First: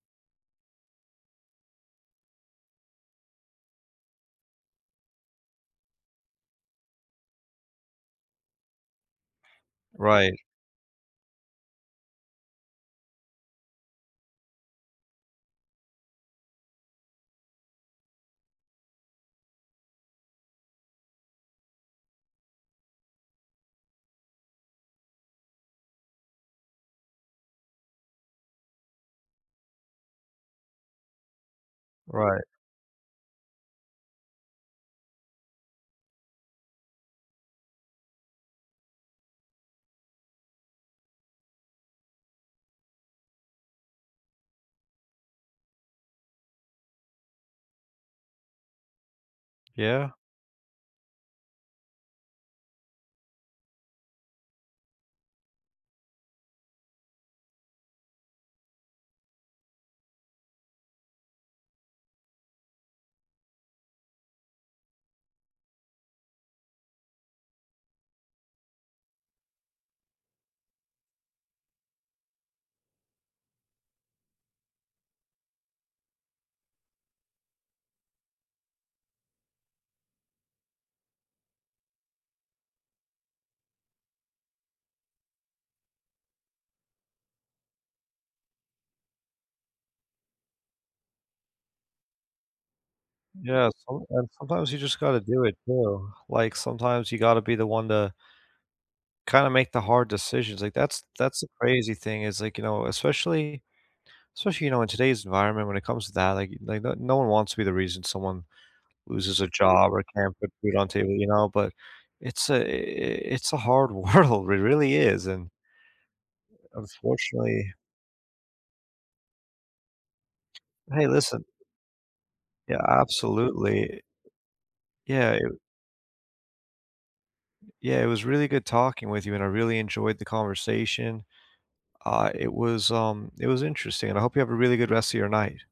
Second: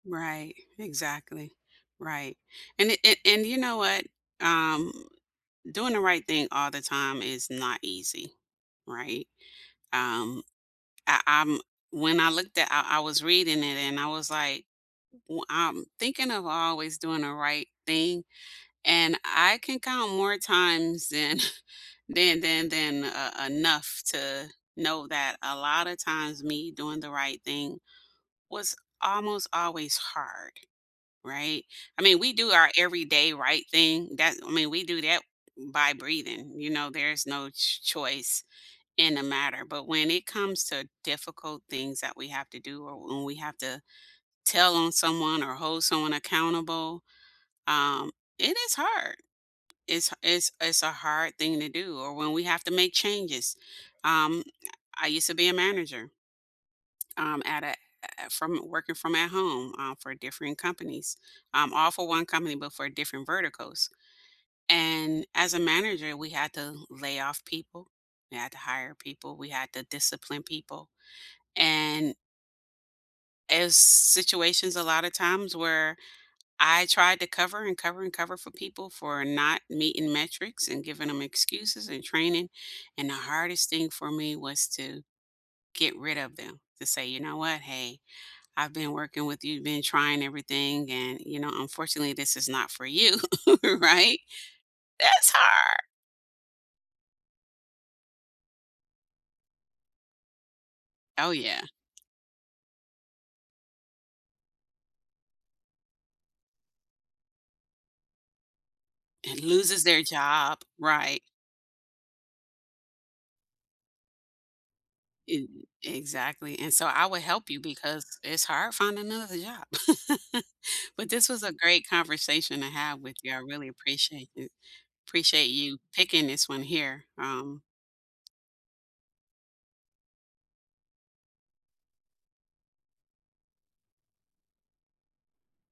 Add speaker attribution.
Speaker 1: Right. Exactly. Right. And a and and you know what? Um, doing the right thing all the time is not easy, right?
Speaker 2: Right.
Speaker 1: Um, I, um when I looked at I I was reading it and I was like, w I'm thinking of always doing the right thing, and I can count more times than than than than, uh, enough to know that a lot of times me doing the right thing was almost always hard, right? I mean, we
Speaker 2: Right.
Speaker 1: do our everyday right thing, that I mean, we do that by breathing, you know? There's no ch choice in the matter, but when it comes to difficult things that we have to do, or when we have to tell on someone or hold someone accountable, um, it is hard.
Speaker 2: Yeah.
Speaker 1: It's it's It's a hard thing to do or when we have to make changes. Um, I used to be a manager, um, at at a from working from at home, uh, for different companies um, all for 1 company, but for different verticals. And as a manager, we had to lay off people, we had to hire people, we had to discipline people, and as situations a lot of times where I tried to cover, and cover, and cover for people for not meeting metrics and giving 'em excuses and training, and the hardest thing for me was to get rid of them, to say, "You know what, hey, I've been working with you, been trying everything, and you know, unfortunately, this is not for you,"
Speaker 2: Yeah,
Speaker 1: right?
Speaker 2: sometimes sometimes you just gotta
Speaker 1: That's
Speaker 2: do it
Speaker 1: hard.
Speaker 2: too. Like, sometimes you gotta be the one to kinda make the hard decisions, like, that's
Speaker 1: Oh
Speaker 2: that's the
Speaker 1: yeah.
Speaker 2: crazy thing is, like you know, especially especially, you know, in today's environment when it comes to that, like, they the no one wants to be the reason someone
Speaker 1: And
Speaker 2: loses a
Speaker 1: loses
Speaker 2: job
Speaker 1: their
Speaker 2: or can't put
Speaker 1: job.
Speaker 2: food on table,
Speaker 1: Right.
Speaker 2: you know, but it's a it's a hard world. It really is,
Speaker 1: And
Speaker 2: and,
Speaker 1: Exactly, and so, I will help you
Speaker 2: unfortunately
Speaker 1: because it's hard finding another job.
Speaker 2: Hey
Speaker 1: But this was
Speaker 2: listen
Speaker 1: a great conversation to
Speaker 2: Yeah,
Speaker 1: have with you. I really
Speaker 2: absolutely
Speaker 1: appreciate you
Speaker 2: Yeah, it
Speaker 1: appreciate
Speaker 2: w
Speaker 1: you picking this one here, um
Speaker 2: Yeah, it was really good talking with you, and I really enjoyed the conversation. Uh, it was, um it was interesting, and I hope you have a really good rest of your night.